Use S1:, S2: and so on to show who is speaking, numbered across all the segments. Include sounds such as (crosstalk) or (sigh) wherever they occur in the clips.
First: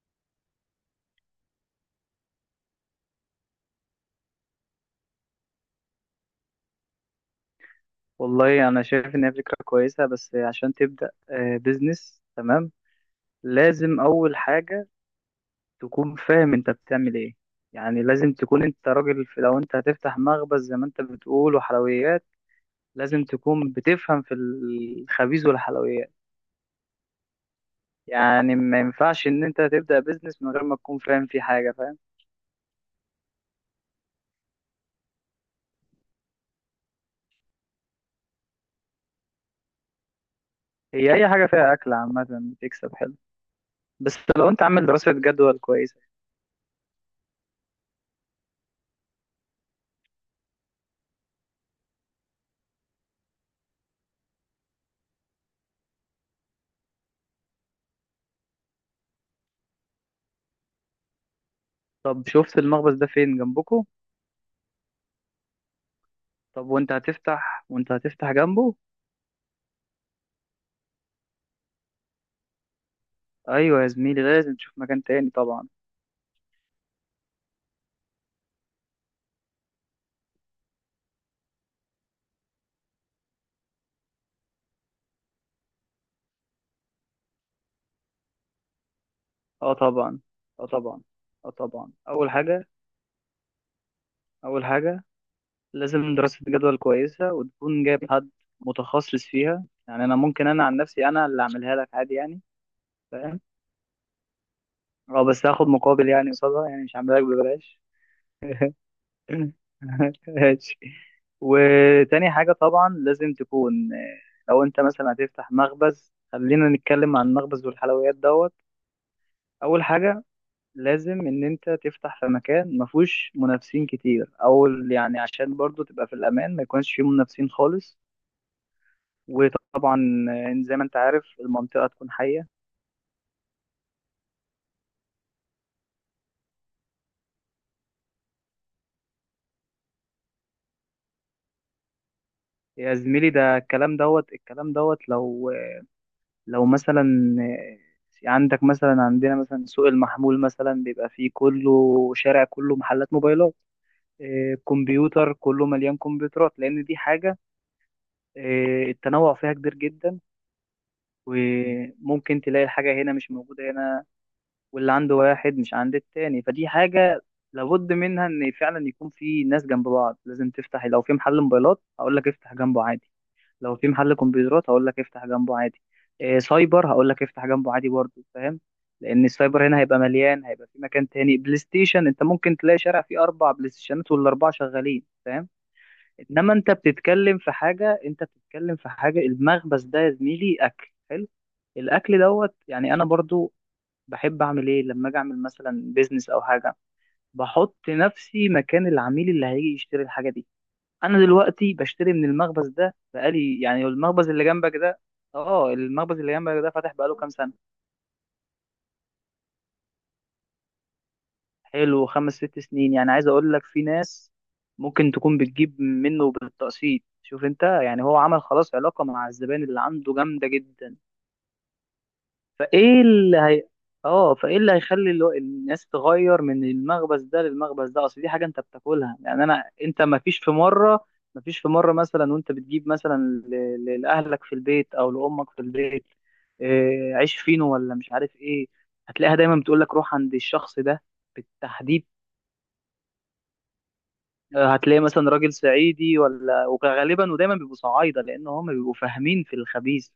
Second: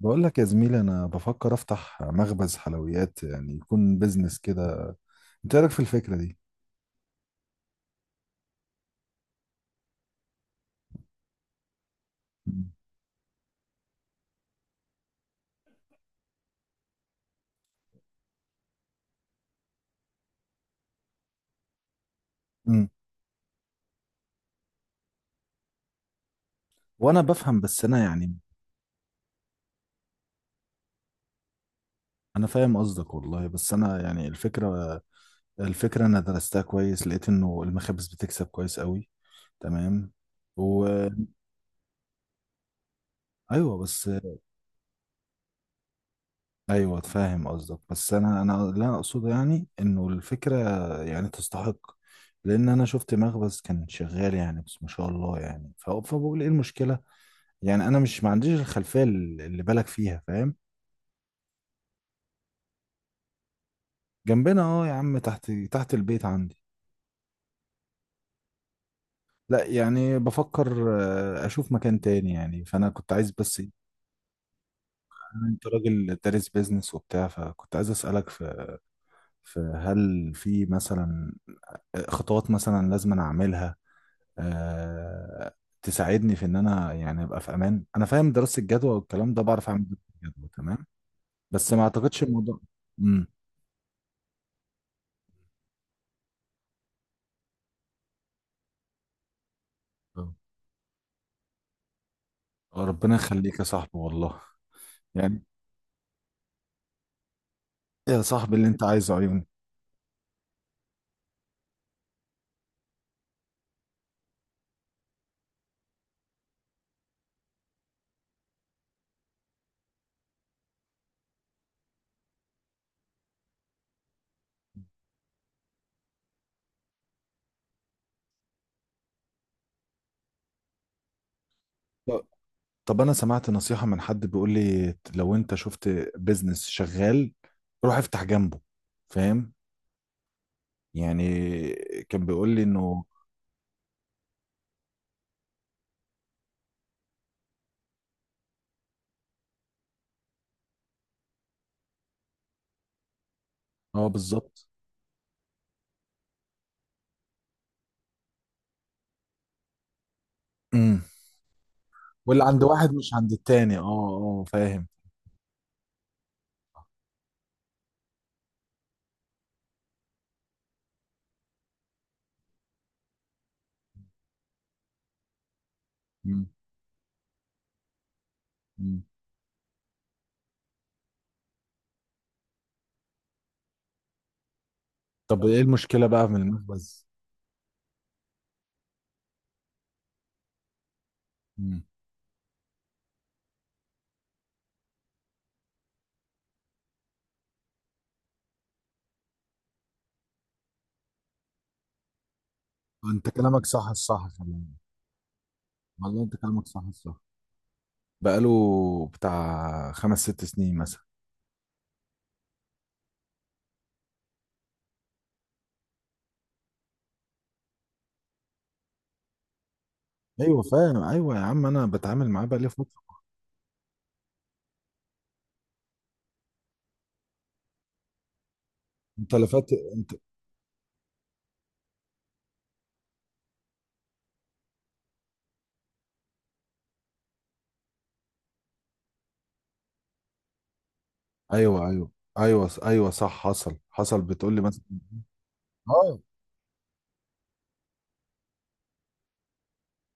S1: بقول لك يا زميلي، انا بفكر افتح مخبز حلويات، يعني يكون بيزنس كده. انت إيه رايك في الفكره دي؟
S2: والله انا شايف ان هي فكره كويسه، بس عشان تبدا بزنس تمام لازم اول حاجه تكون فاهم انت بتعمل ايه. يعني لازم تكون انت راجل في، لو انت هتفتح مخبز زي ما انت بتقول وحلويات.
S1: امم
S2: لازم تكون بتفهم في الخبيز والحلويات.
S1: وانا بفهم بس انا يعني...
S2: يعني ما ينفعش ان انت تبدا بزنس من غير ما تكون فاهم فيه حاجه، فاهم؟
S1: انا فاهم قصدك والله، بس انا يعني الفكره، الفكره انا درستها كويس، لقيت انه المخابز بتكسب كويس قوي. تمام، و...
S2: هي اي حاجه فيها اكل عامه تكسب حلو،
S1: ايوه بس.
S2: بس لو انت عامل دراسه جدوى كويسه.
S1: ايوه فاهم قصدك، بس انا لا اقصد يعني انه الفكره يعني تستحق، لان انا شفت مخبز كان شغال يعني، بس ما شاء الله يعني. فبقول ايه المشكله؟ يعني انا مش ما عنديش الخلفيه اللي بالك فيها، فاهم؟
S2: طب شفت المخبز ده فين؟ جنبكم؟
S1: جنبنا اه يا عم، تحت تحت البيت عندي.
S2: طب، وانت هتفتح جنبه؟
S1: لا يعني بفكر، اشوف مكان تاني، يعني فانا كنت عايز بس.
S2: ايوه يا زميلي، لازم تشوف مكان تاني
S1: أنا انت
S2: طبعا.
S1: راجل دارس بيزنس وبتاع، فكنت عايز اسالك في, هل في مثلا خطوات مثلا لازم انا اعملها، آه، تساعدني في ان انا يعني ابقى في امان. انا فاهم دراسه الجدوى والكلام ده، بعرف
S2: اه
S1: اعمل دراسه
S2: طبعا،
S1: الجدوى
S2: اه
S1: تمام،
S2: طبعا، اه
S1: بس ما
S2: طبعا.
S1: اعتقدش
S2: اول
S1: الموضوع.
S2: حاجه
S1: امم
S2: اول حاجه لازم دراسه جدول كويسه وتكون جايب حد متخصص فيها. يعني انا ممكن، انا عن نفسي انا اللي اعملها لك عادي يعني،
S1: ربنا
S2: فاهم؟
S1: يخليك يا صاحبي والله.
S2: اه،
S1: يعني
S2: بس هاخد مقابل يعني قصادها، يعني مش هعملها لك ببلاش.
S1: يا صاحبي اللي
S2: (laughs)
S1: انت عايزه عيوني.
S2: ماشي. وتاني حاجه طبعا لازم تكون لو انت مثلا هتفتح مخبز، خلينا نتكلم عن المخبز والحلويات دوت. اول حاجه لازم ان انت تفتح في مكان ما فيهوش منافسين كتير، او يعني عشان برضو تبقى في الامان ما يكونش فيه منافسين خالص. وطبعا زي ما انت عارف المنطقة تكون
S1: طب-
S2: حية.
S1: طب انا سمعت نصيحة من حد بيقول لي، لو انت شفت بيزنس شغال روح افتح جنبه، فاهم؟ يعني كان بيقول لي
S2: يا
S1: انه...
S2: زميلي، ده الكلام دوت لو مثلا عندك مثلا، عندنا مثلا سوق المحمول مثلا بيبقى فيه كله، شارع كله محلات موبايلات،
S1: اه بالظبط.
S2: كمبيوتر، كله مليان كمبيوترات، لان دي حاجة التنوع فيها كبير جدا.
S1: امم
S2: وممكن
S1: واللي عند
S2: تلاقي
S1: واحد
S2: الحاجة هنا
S1: مش
S2: مش
S1: عند
S2: موجودة
S1: التاني، اه
S2: هنا،
S1: اه، فاهم.
S2: واللي عنده واحد مش عند التاني، فدي حاجة لابد منها، ان فعلا يكون في ناس جنب بعض لازم تفتح. لو في محل موبايلات هقول لك افتح جنبه عادي، لو في محل كمبيوترات هقول لك افتح جنبه عادي، إيه
S1: مم.
S2: سايبر هقول لك افتح جنبه عادي برضه، فاهم؟
S1: مم.
S2: لان السايبر هنا هيبقى مليان، هيبقى في مكان تاني بلاي ستيشن انت ممكن تلاقي شارع فيه 4 بلاي ستيشنات والاربعه شغالين،
S1: طب
S2: فاهم؟
S1: ايه المشكلة بقى من
S2: انما انت
S1: المخبز؟
S2: بتتكلم في حاجه انت بتتكلم في حاجه المخبز ده يا زميلي اكل حلو.
S1: مم.
S2: الاكل دوت يعني، انا برضو بحب اعمل ايه؟ لما اجي اعمل مثلا بيزنس او حاجه بحط نفسي مكان العميل اللي هيجي يشتري الحاجه دي. انا دلوقتي بشتري من المخبز ده
S1: انت
S2: بقالي
S1: كلامك
S2: يعني،
S1: صح، الصح
S2: المخبز اللي جنبك
S1: خلاني.
S2: ده. اه، المخبز
S1: والله
S2: اللي
S1: انت
S2: جنبك
S1: كلامك
S2: ده
S1: صح،
S2: فاتح بقاله
S1: الصح
S2: كام سنه؟
S1: بقاله بتاع خمس ست سنين مثلا.
S2: حلو، 5-6 سنين يعني. عايز اقول لك في ناس ممكن تكون بتجيب منه بالتقسيط. شوف انت يعني، هو عمل خلاص علاقه مع الزبائن اللي عنده جامده
S1: ايوه فاهم،
S2: جدا.
S1: ايوه يا عم انا بتعامل معاه بقالي فترة.
S2: فايه اللي هي اه فايه اللي هيخلي الناس تغير من المخبز ده للمخبز ده، اصل دي حاجه انت بتاكلها
S1: انت
S2: يعني.
S1: لفت
S2: انت
S1: انت.
S2: ما فيش في مره مثلا وانت بتجيب مثلا لاهلك في البيت او لامك في البيت، إيه عيش فينو ولا مش عارف ايه، هتلاقيها دايما بتقول لك روح عند الشخص ده
S1: ايوه
S2: بالتحديد.
S1: ايوه. ايوه ايوه صح، حصل حصل بتقول لي مثلا.
S2: هتلاقي مثلا راجل
S1: اه
S2: صعيدي، ولا وغالبا ودايما بيبقوا صعايده، لان هم بيبقوا فاهمين في الخبيث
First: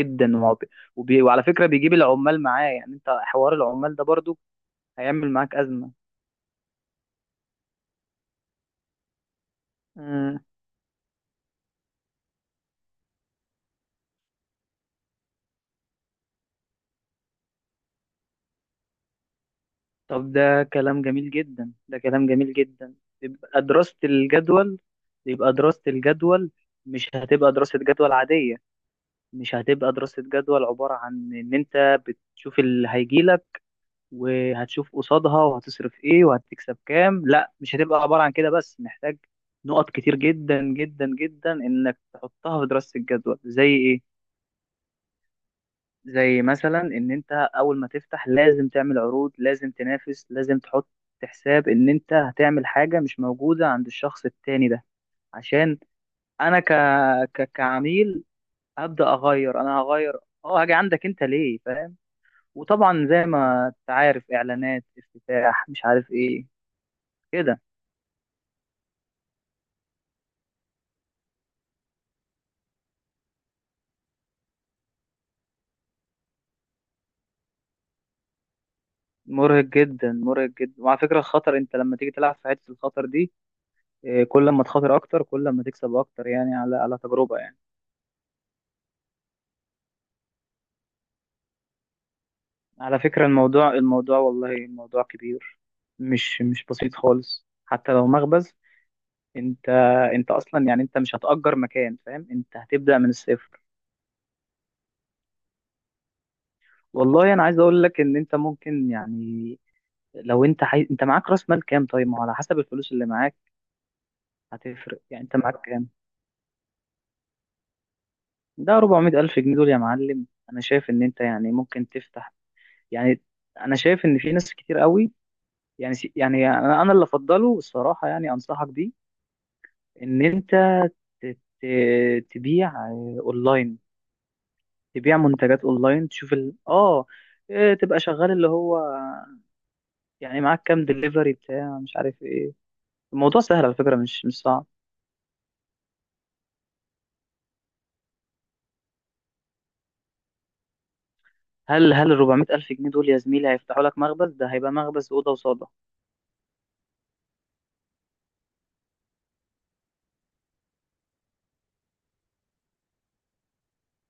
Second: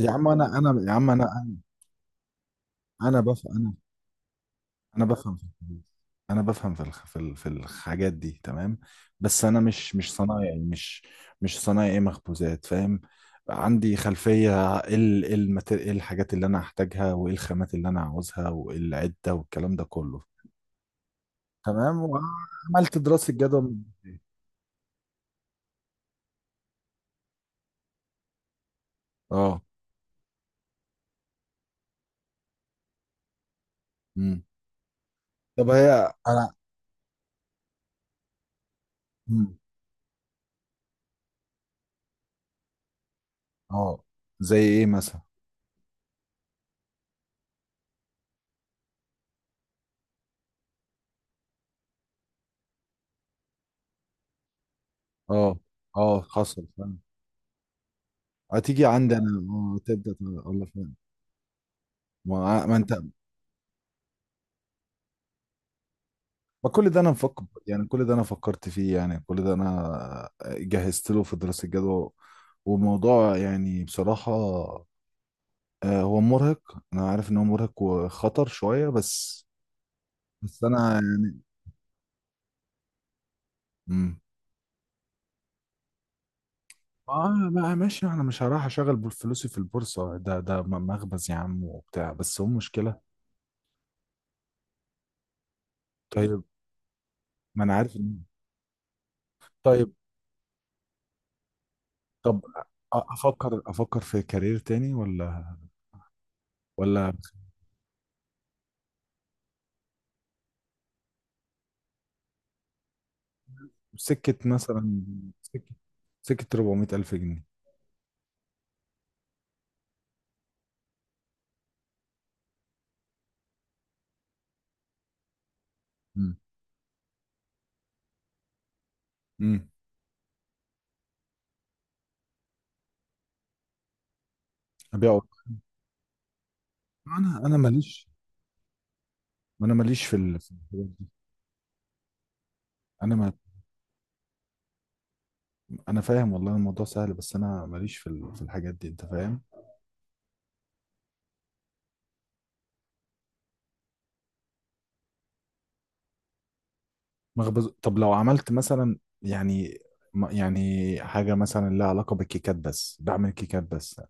S1: يا عم انا، انا يا عم انا
S2: وعلى فكره بيجيب العمال معاه، يعني انت
S1: انا بفهم
S2: حوار
S1: انا.
S2: العمال ده برضو
S1: انا
S2: هيعمل
S1: بفهم في
S2: معاك
S1: الفلوس.
S2: ازمه.
S1: انا بفهم في في في الحاجات دي تمام، بس انا مش
S2: مم.
S1: صنايعي، مش صنايعي مخبوزات، فاهم؟ عندي خلفية ايه إيه إيه الحاجات اللي انا هحتاجها، وايه الخامات اللي انا عاوزها، وايه العدة والكلام ده كله.
S2: طب ده كلام جميل جدا،
S1: تمام،
S2: ده كلام جميل جدا.
S1: وعملت دراسة
S2: يبقى
S1: جدوى.
S2: دراسه الجدول يبقى دراسه الجدول مش هتبقى دراسه جدول عاديه، مش
S1: اه.
S2: هتبقى دراسه جدول عباره عن ان انت بتشوف اللي هيجيلك
S1: امم
S2: وهتشوف قصادها،
S1: طب
S2: وهتصرف
S1: هي
S2: ايه
S1: انا...
S2: وهتكسب كام، لا، مش هتبقى عبارة عن كده بس. محتاج
S1: مم.
S2: نقط كتير جدا جدا جدا انك تحطها في دراسة الجدوى، زي ايه؟
S1: اه زي ايه مثلا.
S2: زي مثلا ان انت اول ما تفتح لازم تعمل عروض، لازم تنافس، لازم تحط حساب ان انت هتعمل حاجة مش موجودة عند الشخص التاني ده،
S1: اه
S2: عشان
S1: اه
S2: انا
S1: حصل فعلا.
S2: كعميل
S1: هتيجي
S2: هبدأ
S1: عندي انا،
S2: اغير، انا هغير.
S1: تبدا
S2: اه
S1: الله
S2: هاجي
S1: فعلا.
S2: عندك انت ليه، فاهم؟
S1: ما انت...
S2: وطبعا زي ما انت عارف، اعلانات افتتاح مش عارف ايه،
S1: ما كل ده انا مفكر
S2: كده.
S1: يعني، كل ده انا فكرت فيه، يعني كل ده انا جهزت له في دراسه الجدوى. وموضوع يعني بصراحه هو مرهق، انا عارف ان هو مرهق وخطر شويه بس.
S2: مرهق جدا، مرهق
S1: بس
S2: جدا.
S1: انا
S2: وعلى فكرة
S1: يعني...
S2: الخطر، انت لما تيجي تلعب في حتة الخطر دي
S1: امم
S2: كل ما تخاطر اكتر كل ما تكسب اكتر، يعني على تجربة
S1: اه
S2: يعني.
S1: بقى ماشي، انا مش هروح اشغل فلوسي في البورصه. ده ده مخبز يا عم وبتاع، بس هو
S2: على
S1: مشكله.
S2: فكرة، الموضوع والله الموضوع كبير،
S1: طيب
S2: مش بسيط خالص،
S1: ما انا
S2: حتى
S1: عارف
S2: لو مخبز. انت
S1: طيب.
S2: انت اصلا يعني انت مش هتأجر مكان، فاهم؟
S1: طب
S2: انت هتبدأ من الصفر.
S1: افكر في كارير تاني، ولا
S2: والله انا عايز اقول لك ان انت ممكن يعني، لو انت انت معاك راس مال كام؟ طيب، ما هو على حسب الفلوس اللي معاك
S1: سكة
S2: هتفرق،
S1: مثلا.
S2: يعني انت معاك
S1: سكة.
S2: كام؟
S1: سكة 400 الف جنيه.
S2: ده 400 ألف جنيه دول يا معلم. أنا شايف إن أنت يعني ممكن تفتح يعني، أنا شايف إن في ناس كتير قوي يعني
S1: امم
S2: يعني أنا اللي أفضله الصراحة، يعني أنصحك بيه
S1: امم
S2: إن أنت تبيع أونلاين.
S1: ابيع
S2: تبيع
S1: أوضة.
S2: منتجات أونلاين، تشوف ال... آه
S1: انا
S2: آه، تبقى
S1: ماليش.
S2: شغال اللي هو،
S1: انا ماليش في
S2: يعني
S1: في
S2: معاك كام
S1: الحاجات دي.
S2: دليفري بتاع مش عارف إيه.
S1: انا ما...
S2: الموضوع سهل على فكرة، مش صعب.
S1: انا فاهم والله الموضوع سهل، بس انا ماليش في في الحاجات دي، انت فاهم؟
S2: هل ال 400 ألف جنيه دول يا زميلي هيفتحوا لك مخبز؟ ده هيبقى مخبز أوضة وصالة.
S1: مخبز. طب لو عملت مثلا يعني يعني حاجة مثلا لها علاقة بالكيكات بس، بعمل كيكات بس.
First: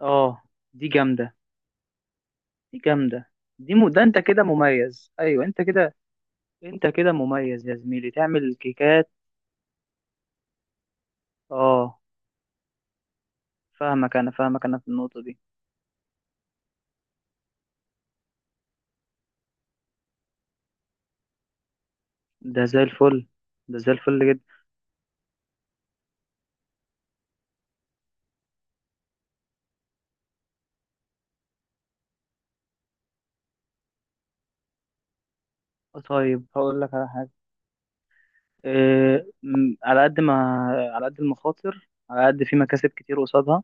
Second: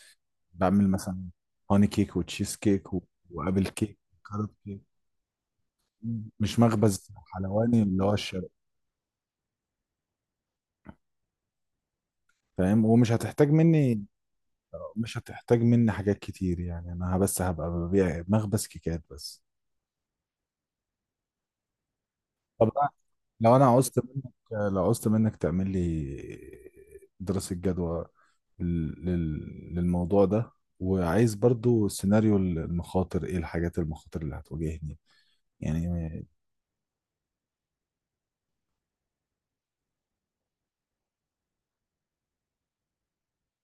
S2: آه، دي
S1: بعمل مثلا
S2: جامدة،
S1: هوني كيك وتشيز
S2: دي
S1: كيك
S2: جامدة،
S1: وابل كيك
S2: ده انت كده
S1: وكارب.
S2: مميز، ايوه انت كده.
S1: مش
S2: انت
S1: مخبز
S2: كده مميز يا
S1: حلواني اللي
S2: زميلي،
S1: هو الشرق،
S2: تعمل كيكات. اه،
S1: فاهم؟ ومش هتحتاج مني،
S2: فاهمك انا، فاهمك انا في
S1: مش
S2: النقطة دي.
S1: هتحتاج مني حاجات كتير يعني، انا بس هبقى ببيع مخبز كيكات بس.
S2: ده
S1: طب
S2: زي
S1: بقى
S2: الفل،
S1: لو انا
S2: ده زي
S1: عوزت
S2: الفل
S1: منك،
S2: جدا.
S1: لو عوزت منك تعمل لي دراسة جدوى للموضوع ده، وعايز برضو سيناريو المخاطر، ايه الحاجات المخاطر اللي هتواجهني يعني.
S2: طيب هقول لك على حاجة. على قد ما، على قد المخاطر على قد في مكاسب كتير قصادها.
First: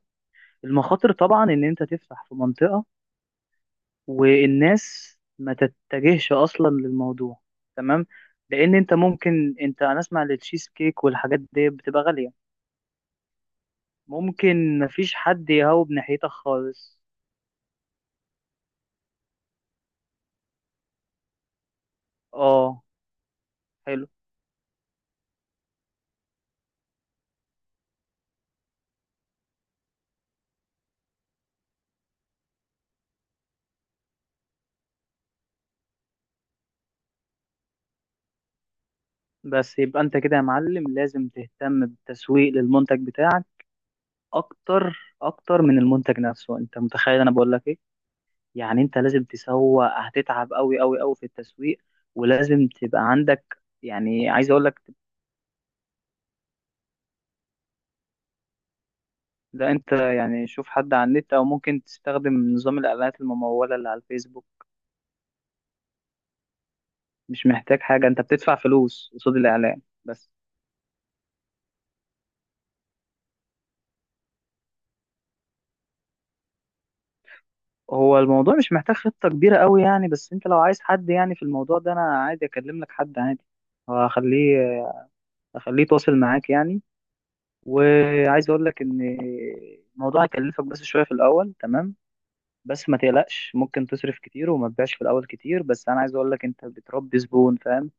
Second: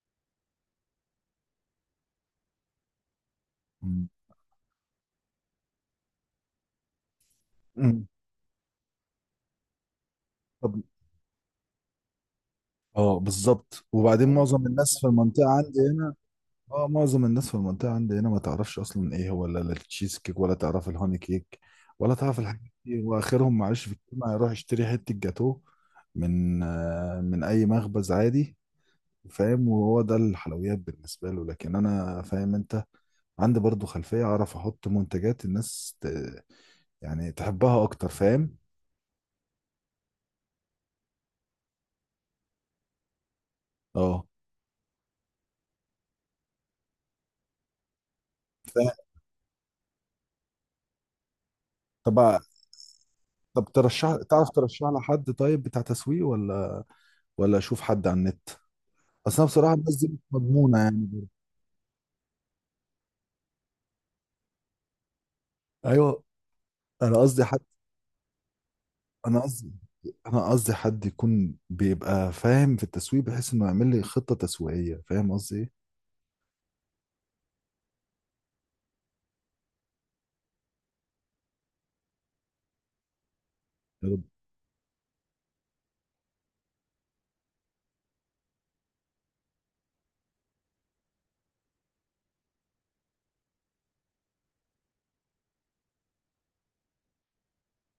S2: المخاطر طبعا ان انت تفتح في منطقة
S1: م-
S2: والناس ما تتجهش اصلا للموضوع،
S1: م-
S2: تمام. لان انت ممكن، انت انا اسمع التشيز
S1: طب
S2: كيك والحاجات دي بتبقى غالية،
S1: اه بالظبط. وبعدين معظم
S2: ممكن
S1: الناس في
S2: مفيش
S1: المنطقة
S2: حد
S1: عندي
S2: يهوب
S1: هنا،
S2: ناحيتك
S1: اه
S2: خالص.
S1: معظم الناس في المنطقة عندي هنا ما تعرفش أصلا إيه هو، لا التشيز كيك ولا تعرف الهوني كيك ولا تعرف الحاجات
S2: اه
S1: دي. وآخرهم معلش في
S2: حلو.
S1: الكلمة يروح يشتري حتة جاتوه من، من أي مخبز عادي، فاهم؟ وهو ده الحلويات بالنسبة له. لكن أنا فاهم أنت، عندي برضو خلفية أعرف أحط منتجات الناس يعني تحبها أكتر، فاهم؟
S2: بس يبقى انت كده يا معلم، لازم تهتم بالتسويق للمنتج بتاعك
S1: اه.
S2: اكتر، اكتر من المنتج نفسه. انت متخيل انا بقول لك ايه؟ يعني انت
S1: ف...
S2: لازم تسوق، هتتعب قوي قوي قوي في التسويق.
S1: طب.
S2: ولازم تبقى عندك
S1: طب ترشح،
S2: يعني،
S1: تعرف
S2: عايز اقول لك،
S1: ترشح لحد طيب بتاع تسويق، ولا ولا أشوف حد على النت؟ أصل أنا
S2: ده
S1: بصراحة
S2: انت
S1: الناس دي مش
S2: يعني شوف
S1: مضمونة
S2: حد على
S1: يعني.
S2: النت او ممكن تستخدم نظام الاعلانات الممولة اللي على الفيسبوك.
S1: ايوه. انا قصدي
S2: مش
S1: حد،
S2: محتاج حاجة، انت بتدفع فلوس قصاد
S1: انا قصدي،
S2: الاعلان بس.
S1: انا قصدي حد يكون بيبقى فاهم في التسويق، بحيث انه يعمل لي خطة تسويقية، فاهم قصدي ايه؟
S2: هو الموضوع مش محتاج خطة كبيرة قوي يعني، بس انت لو عايز حد يعني في الموضوع ده انا عادي اكلم لك حد عادي.
S1: يا رب.
S2: هخليه هخليه يتواصل معاك يعني. وعايز اقول لك ان الموضوع هيكلفك بس شوية في الاول، تمام. بس ما تقلقش، ممكن تصرف كتير وما تبيعش في الاول كتير، بس انا عايز اقول لك انت بتربي زبون، فاهم؟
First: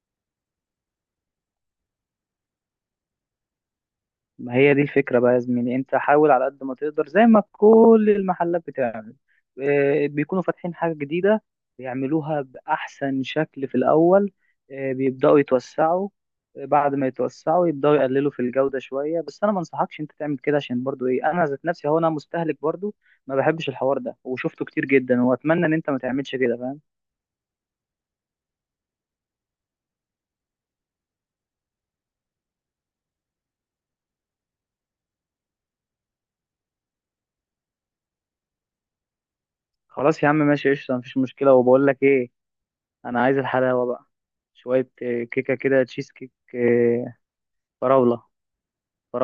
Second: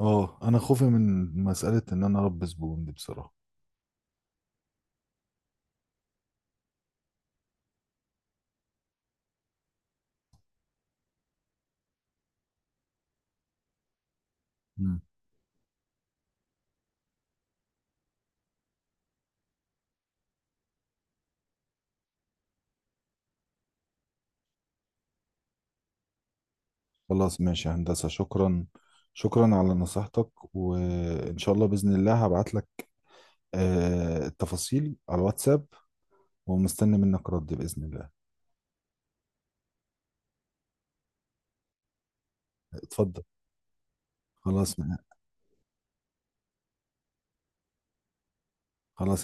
S1: اه، انا خوفي من مسألة ان انا اربي زبون دي بصراحة.
S2: ما هي دي الفكرة بقى يا زميلي. انت حاول على قد ما تقدر، زي ما كل المحلات بتعمل. بيكونوا فاتحين حاجة جديدة بيعملوها بأحسن شكل في الأول،
S1: مم.
S2: بيبدأوا يتوسعوا، بعد ما يتوسعوا يبدأوا يقللوا في الجودة شوية. بس أنا ما انصحكش انت تعمل كده، عشان برضو ايه، أنا ذات نفسي هو أنا مستهلك برضو. ما بحبش الحوار ده وشفته كتير جدا، وأتمنى إن انت ما تعملش كده، فاهم؟
S1: خلاص ماشي يا هندسة، شكرا. شكرا على نصيحتك، وان شاء الله بإذن الله هبعت لك، التفاصيل على الواتساب، ومستني منك رد بإذن الله.
S2: خلاص يا عم ماشي، قشطة، مفيش مشكلة. وبقول لك ايه، أنا
S1: اتفضل.
S2: عايز الحلاوة بقى.
S1: خلاص.
S2: شوية كيكة كده، تشيز كيك فراولة.
S1: خلاص.